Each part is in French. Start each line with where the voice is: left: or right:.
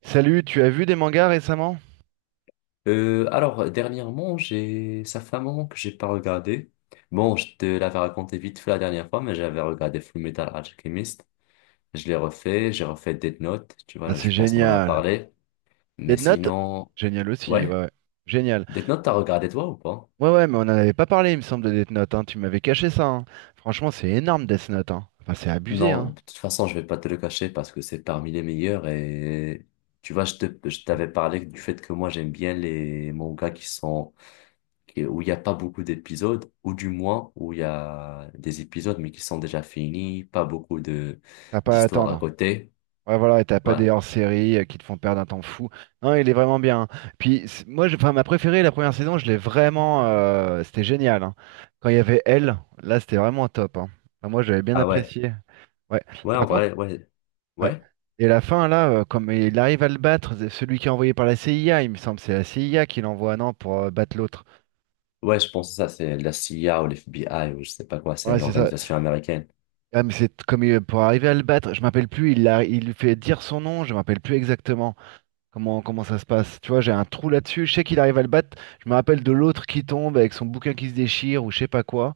right: Salut, tu as vu des mangas récemment?
left: Alors, dernièrement, ça fait un moment que j'ai pas regardé. Bon, je te l'avais raconté vite fait la dernière fois, mais j'avais regardé Fullmetal Alchemist. Je l'ai refait, j'ai refait Death Note. Tu
right: Ah,
left: vois,
right: c'est
left: je pense qu'on en a
right: génial.
left: parlé. Mais
right: Death Note?
left: sinon,
right: Génial aussi, ouais,
left: ouais.
right: ouais. Génial.
left: Death Note, t'as regardé toi ou pas?
right: Ouais, ouais, mais on n'en avait pas parlé, il me semble, de Death Note, hein. Tu m'avais caché ça, hein. Franchement, c'est énorme, Death Note, hein. Enfin, c'est abusé,
left: Non,
right: hein.
left: de toute façon, je vais pas te le cacher parce que c'est parmi les meilleurs et tu vois, je t'avais parlé du fait que moi j'aime bien les mangas où il n'y a pas beaucoup d'épisodes, ou du moins où il y a des épisodes mais qui sont déjà finis, pas beaucoup de
right: T'as pas à
left: d'histoires à
right: attendre.
left: côté.
right: Ouais, voilà, et t'as pas
left: Ouais.
right: des hors-séries qui te font perdre un temps fou. Non, il est vraiment bien, hein. Puis, enfin, ma préférée, la première saison, je l'ai vraiment. C'était génial, hein. Quand il y avait elle, là, c'était vraiment top, hein. Enfin, moi, j'avais bien
left: Ah ouais.
right: apprécié. Ouais.
left: Ouais, en
right: Par contre,
left: vrai, ouais.
right: ouais.
left: Ouais.
right: Et la fin, là, comme il arrive à le battre, c'est celui qui est envoyé par la CIA, il me semble, c'est la CIA qui l'envoie, non, pour battre l'autre.
left: Ouais, je pense que ça, c'est la CIA ou l'FBI ou je sais pas quoi, c'est
right: Ouais, c'est ça.
left: l'organisation américaine.
right: Ah, mais c'est comme pour arriver à le battre, je m'appelle plus, il lui fait dire son nom, je m'appelle plus exactement comment ça se passe. Tu vois, j'ai un trou là-dessus, je sais qu'il arrive à le battre, je me rappelle de l'autre qui tombe avec son bouquin qui se déchire ou je sais pas quoi.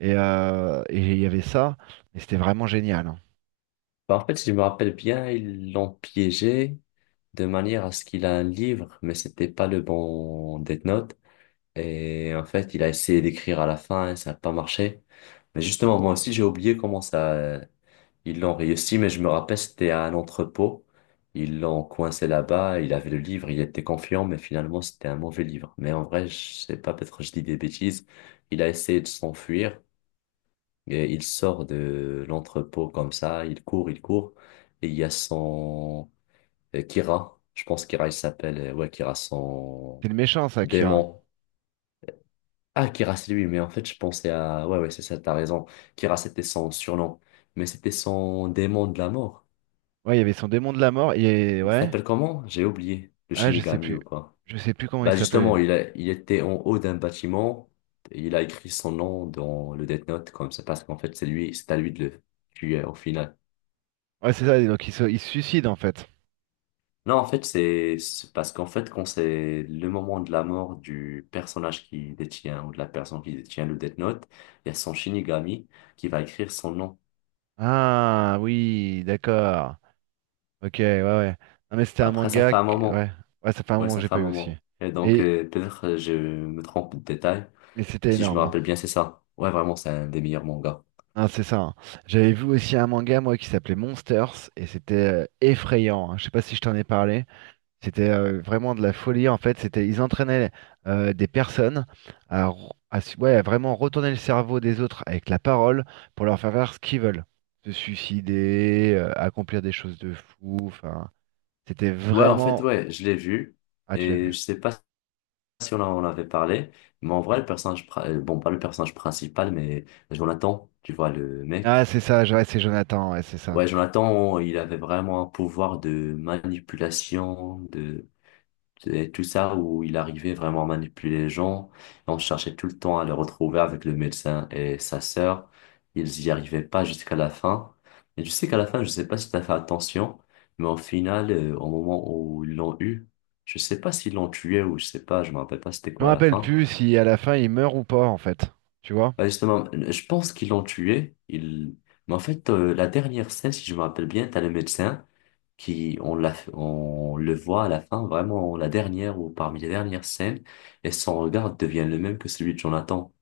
right: Et il y avait ça, et c'était vraiment génial, hein.
left: Bah, en fait, si je me rappelle bien, ils l'ont piégé de manière à ce qu'il a un livre, mais c'était pas le bon Death Note. Et en fait, il a essayé d'écrire à la fin et ça n'a pas marché. Mais justement, moi aussi, j'ai oublié comment ça. Ils l'ont réussi, mais je me rappelle, c'était à un entrepôt. Ils l'ont coincé là-bas, il avait le livre, il était confiant, mais finalement, c'était un mauvais livre. Mais en vrai, je sais pas, peut-être que je dis des bêtises. Il a essayé de s'enfuir et il sort de l'entrepôt comme ça, il court, il court. Et il y a son Kira, je pense Kira, il s'appelle, ouais, Kira, son
right: C'est le méchant, ça, Kira.
left: démon. Ah, Kira, c'est lui, mais en fait, je pensais à, ouais, ouais, c'est ça, t'as raison. Kira, c'était son surnom, mais c'était son démon de la mort.
right: Ouais, il y avait son démon de la mort, et
left: Il
right: ouais,
left: s'appelle comment? J'ai oublié. Le
right: ah, je sais
left: Shinigami
right: plus.
left: ou quoi?
right: Je sais plus comment il
left: Bah
right: s'appelait.
left: justement, il était en haut d'un bâtiment. Et il a écrit son nom dans le Death Note comme ça parce qu'en fait c'est lui, c'est à lui de le tuer au final.
right: Ouais, c'est ça, donc il se suicide en fait.
left: Non, en fait c'est parce qu'en fait quand c'est le moment de la mort du personnage qui détient ou de la personne qui détient le Death Note, il y a son Shinigami qui va écrire son nom.
right: Ah oui, d'accord. Ok, ouais, ouais. Non, mais c'était un
left: Après ça
right: manga
left: fait un
right: que-
left: moment.
right: Ouais, ouais, ça fait un
left: Ouais,
right: moment que
left: ça
right: j'ai
left: fait un
right: pas eu aussi.
left: moment. Et donc
right: Mais,
left: peut-être je me trompe de détail.
right: mais
left: Mais
right: c'était
left: si je me
right: énorme, hein.
left: rappelle bien, c'est ça. Ouais, vraiment c'est un des meilleurs mangas.
right: Ah, c'est ça, hein. J'avais vu aussi un manga, moi, qui s'appelait Monsters, et c'était effrayant, hein. Je sais pas si je t'en ai parlé. C'était vraiment de la folie en fait. C'était, ils entraînaient des personnes à, r- à s- ouais, à vraiment retourner le cerveau des autres avec la parole pour leur faire faire ce qu'ils veulent. Se suicider, accomplir des choses de fou. Enfin, c'était
left: Ouais, en fait,
right: vraiment.
left: ouais, je l'ai vu
right: Ah, tu l'as vu.
left: et je sais pas si on en avait parlé, mais en vrai, le personnage, bon, pas le personnage principal, mais Jonathan, tu vois, le
right: Ah,
left: mec.
right: c'est ça, ouais, c'est Jonathan, ouais, c'est ça.
left: Ouais, Jonathan, il avait vraiment un pouvoir de manipulation, de et tout ça où il arrivait vraiment à manipuler les gens. Et on cherchait tout le temps à le retrouver avec le médecin et sa sœur. Ils y arrivaient pas jusqu'à la fin. Et je sais qu'à la fin, je sais pas si t'as fait attention, mais au final, au moment où ils l'ont eu, je sais pas s'ils l'ont tué ou je sais pas, je me rappelle pas c'était
right: Je me
left: quoi à la
right: rappelle
left: fin.
right: plus si à la fin il meurt ou pas en fait. Tu vois?
left: Bah, justement, je pense qu'ils l'ont tué. Il... Mais en fait, la dernière scène, si je me rappelle bien, t'as le médecin qui, on le voit à la fin, vraiment la dernière ou parmi les dernières scènes, et son regard devient le même que celui de Jonathan.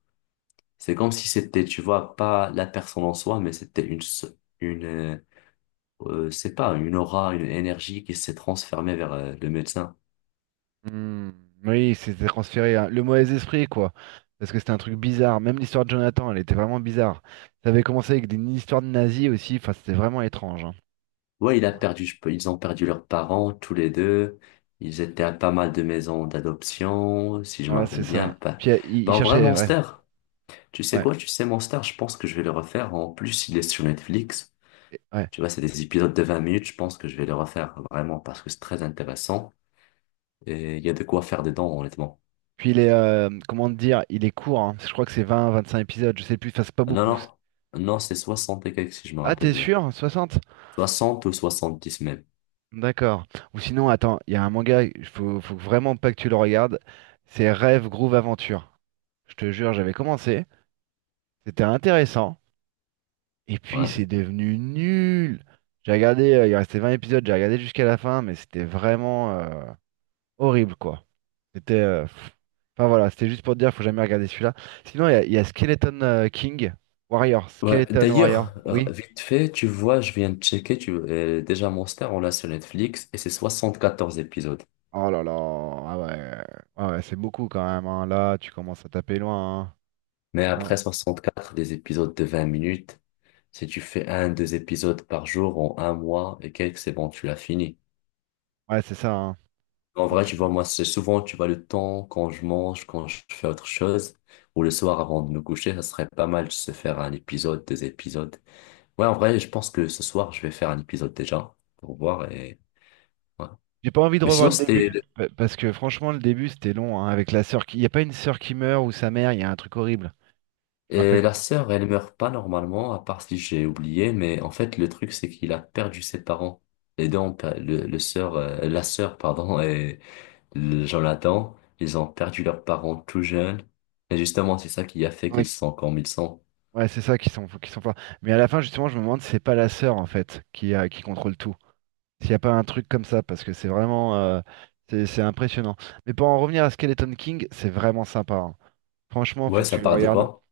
left: C'est comme si c'était, tu vois, pas la personne en soi, mais c'était une, euh, c'est pas une aura, une énergie qui s'est transformée vers le médecin.
right: Hmm, oui, c'était transféré, hein. Le mauvais esprit, quoi. Parce que c'était un truc bizarre. Même l'histoire de Jonathan, elle était vraiment bizarre. Ça avait commencé avec des une histoire de nazis aussi. Enfin, c'était vraiment étrange, hein.
left: Ouais, il a perdu, ils ont perdu leurs parents, tous les deux. Ils étaient à pas mal de maisons d'adoption, si je
right: Ouais,
left: me
right: ouais, c'est
left: rappelle bien.
right: ça.
left: Pas...
right: Puis il,
left: Ben,
right: il
left: en vrai,
right: cherchait, ouais,
left: Monster, tu sais
right: ouais,
left: quoi, tu sais, Monster, je pense que je vais le refaire. En plus, il est sur Netflix.
right: ouais.
left: Tu vois, c'est des épisodes de 20 minutes, je pense que je vais le refaire, vraiment, parce que c'est très intéressant. Et il y a de quoi faire dedans, honnêtement.
right: Puis il est, comment te dire, il est court, hein. Je crois que c'est 20, 25 épisodes. Je sais plus. Enfin, c'est pas
left: Non,
right: beaucoup.
left: non, non, c'est 60 et quelques, si je me
right: Ah,
left: rappelle
right: t'es
left: bien.
right: sûr? 60.
left: 60 ou 70 même.
right: D'accord. Ou sinon, attends, il y a un manga. Il faut vraiment pas que tu le regardes. C'est Rêve Groove Aventure. Je te jure, j'avais commencé. C'était intéressant. Et puis
left: Ouais.
right: c'est devenu nul. J'ai regardé, il restait 20 épisodes, j'ai regardé jusqu'à la fin, mais c'était vraiment horrible quoi. C'était, pff. Enfin voilà, c'était juste pour te dire, faut jamais regarder celui-là. Sinon, il y a Skeleton King Warrior,
left: Ouais,
right: Skeleton Warrior,
left: d'ailleurs,
right: oui.
left: vite fait, tu vois, je viens de checker, déjà Monster, on l'a sur Netflix et c'est 74 épisodes.
right: Oh là là, ah ouais, ah ouais, c'est beaucoup quand même, hein. Là, tu commences à taper loin, hein.
left: Mais
right: Ça commence-
left: après 64 des épisodes de 20 minutes, si tu fais un, deux épisodes par jour en un mois et quelques, c'est bon, tu l'as fini.
right: Ouais, c'est ça, hein.
left: En vrai,
right: Donc,
left: tu vois, moi, c'est souvent, tu vois, le temps quand je mange, quand je fais autre chose, ou le soir avant de me coucher, ça serait pas mal de se faire un épisode, deux épisodes. Ouais, en vrai, je pense que ce soir, je vais faire un épisode déjà pour voir et, ouais.
right: j'ai pas envie de
left: Mais
right: revoir
left: sinon,
right: le début
left: c'était.
right: parce que franchement, le début c'était long, hein, avec il y a pas une sœur qui meurt ou sa mère, il y a un truc horrible. Je me rappelle.
left: Et la sœur, elle meurt pas normalement, à part si j'ai oublié, mais en fait, le truc, c'est qu'il a perdu ses parents. Les deux ont le sœur, la sœur, pardon, et le Jonathan, ils ont perdu leurs parents tout jeunes. Et justement, c'est ça qui a fait qu'ils sont comme ils sont.
right: Ouais, c'est ça qui sont, forts. Mais à la fin, justement, je me demande si c'est pas la sœur, en fait, qui contrôle tout. S'il n'y a pas un truc comme ça, parce que c'est vraiment, c'est impressionnant. Mais pour en revenir à Skeleton King, c'est vraiment sympa, hein. Franchement,
left: Ouais,
right: faut que
left: ça
right: tu le
left: parle de
right: regardes.
left: quoi?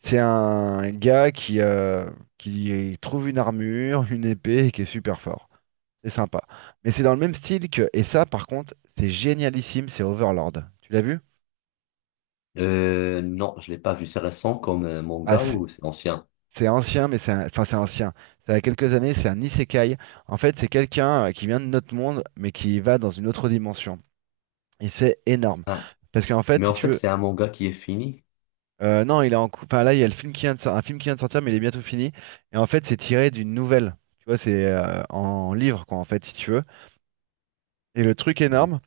right: C'est un gars qui trouve une armure, une épée, et qui est super fort. C'est sympa. Mais c'est dans le même style que. Et ça, par contre, c'est génialissime, c'est Overlord. Tu l'as vu?
left: Non, je l'ai pas vu. C'est récent comme
right: Ah,
left: manga ou c'est ancien?
right: C'est ancien, mais enfin c'est ancien. Ça a quelques années, c'est un isekai. En fait, c'est quelqu'un qui vient de notre monde, mais qui va dans une autre dimension. Et c'est énorme.
left: Ah,
right: Parce qu'en fait,
left: mais
right: si
left: en
right: tu
left: fait,
right: veux,
left: c'est un manga qui est fini.
right: non, il est enfin là, il y a le film qui vient de sor- un film qui vient de sortir, mais il est bientôt fini. Et en fait, c'est tiré d'une nouvelle. Tu vois, c'est en livre, quoi, en fait, si tu veux. Et le truc
left: Mhm.
right: énorme,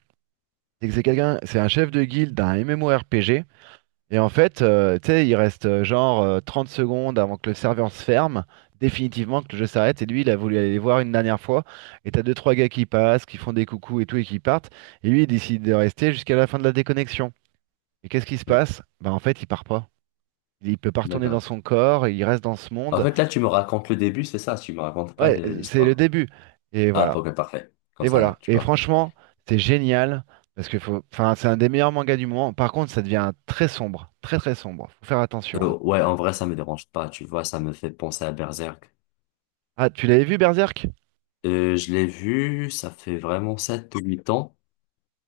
right: c'est que c'est quelqu'un, c'est un chef de guilde d'un MMORPG. Et en fait, tu sais, il reste genre 30 secondes avant que le serveur se ferme, définitivement que le jeu s'arrête. Et lui, il a voulu aller les voir une dernière fois. Et t'as deux, trois gars qui passent, qui font des coucous et tout, et qui partent. Et lui, il décide de rester jusqu'à la fin de la déconnexion. Et qu'est-ce qui se passe? Bah en fait, il part pas. Il peut pas retourner dans
left: D'accord.
right: son corps, il reste dans ce
left: En
right: monde.
left: fait, là, tu me racontes le début, c'est ça, tu me racontes pas
right: Ouais, c'est le
left: l'histoire.
right: début. Et
left: Ah,
right: voilà.
left: ok, parfait. Comme
right: Et
left: ça,
right: voilà.
left: tu
right: Et
left: vas.
right: franchement, c'est génial. Parce que faut, enfin, c'est un des meilleurs mangas du moment. Par contre, ça devient très sombre. Très très sombre. Faut faire attention, hein.
left: Ouais, en vrai, ça me dérange pas, tu vois, ça me fait penser à Berserk.
right: Ah, tu l'avais vu, Berserk?
left: Je l'ai vu, ça fait vraiment 7 ou 8 ans,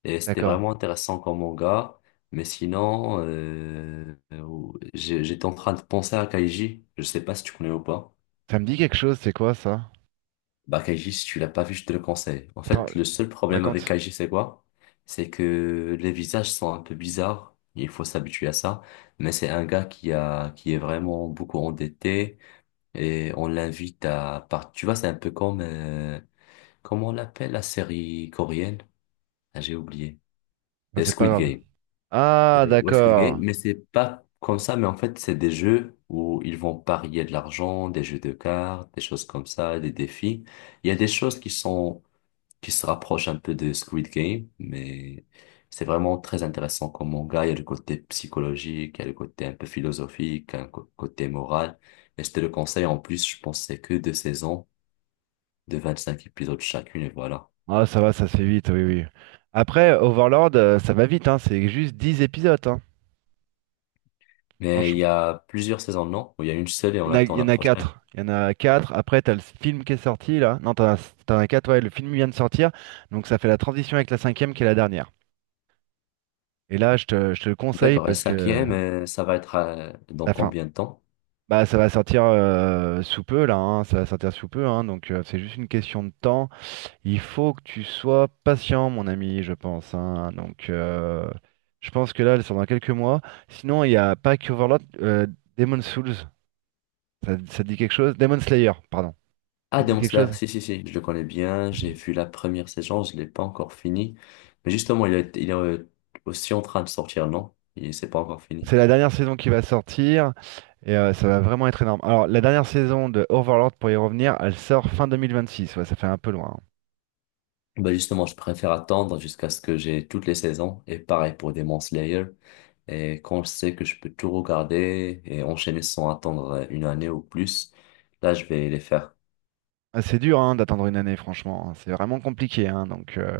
left: et c'était
right: D'accord.
left: vraiment intéressant comme manga. Mais sinon, j'étais en train de penser à Kaiji, je sais pas si tu connais ou pas.
right: Ça me dit quelque chose, c'est quoi ça?
left: Bah, Kaiji, si tu l'as pas vu, je te le conseille. En
right: Attends,
left: fait, le seul problème avec
right: raconte.
left: Kaiji, c'est quoi? C'est que les visages sont un peu bizarres, il faut s'habituer à ça. Mais c'est un gars qui est vraiment beaucoup endetté. Et on l'invite à part. Tu vois, c'est un peu comme, comment on l'appelle la série coréenne? Ah, j'ai oublié.
right: Enfin, c'est pas
left: Squid
right: grave.
left: Game.
right: Ah,
left: Ouais, Squid Game,
right: d'accord.
left: mais c'est pas comme ça, mais en fait, c'est des jeux où ils vont parier de l'argent, des jeux de cartes, des choses comme ça, des défis. Il y a des choses qui se rapprochent un peu de Squid Game, mais c'est vraiment très intéressant comme manga. Il y a le côté psychologique, il y a le côté un peu philosophique, un côté moral. Et je te le conseille en plus, je pense que c'est que deux saisons de 25 épisodes chacune, et voilà.
right: Ah, ça va, ça se fait vite, oui, oui. Après, Overlord, ça va vite, hein. C'est juste 10 épisodes, hein.
left: Mais il y
right: Franchement,
left: a plusieurs saisons, non? Ou il y a une seule et
right: il y
left: on
right: en a, il
left: attend
right: y
left: la
right: en a
left: prochaine.
right: 4. Il y en a quatre. Après, t'as le film qui est sorti, là. Non, t'en as 4, ouais. Le film vient de sortir. Donc, ça fait la transition avec la cinquième qui est la dernière. Et là, je te le conseille
left: D'accord, et la
right: parce que
left: cinquième, ça va être dans
right: la fin.
left: combien de temps?
right: Bah, ça va sortir sous peu, là, hein. Ça va sortir sous peu, hein. Donc, c'est juste une question de temps. Il faut que tu sois patient, mon ami, je pense, hein. Donc, je pense que là, elle sort dans quelques mois. Sinon, il y a pas que Overlord, Demon Souls. Ça te dit quelque chose? Demon Slayer, pardon. Ça
left: Ah,
right: te dit
left: Demon
right: quelque
left: Slayer,
right: chose?
left: si, si, si, je le connais bien, j'ai vu la première saison, je l'ai pas encore fini. Mais justement, il est aussi en train de sortir, non? Il c'est pas encore fini.
right: C'est la dernière saison qui va sortir et ça va vraiment être énorme. Alors, la dernière saison de Overlord, pour y revenir, elle sort fin 2026. Ouais, ça fait un peu loin, hein.
left: Bah justement, je préfère attendre jusqu'à ce que j'ai toutes les saisons, et pareil pour Demon Slayer. Et quand je sais que je peux tout regarder et enchaîner sans attendre une année ou plus, là, je vais les faire.
right: Ah, c'est dur hein, d'attendre une année, franchement, hein. C'est vraiment compliqué, hein. Donc,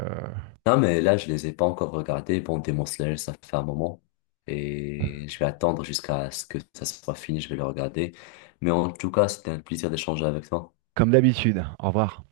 left: Non, mais là, je les ai pas encore regardés. Bon, Demon Slayer, ça fait un moment. Et je vais attendre jusqu'à ce que ça soit fini, je vais le regarder. Mais en tout cas, c'était un plaisir d'échanger avec toi.
right: comme d'habitude. Au revoir.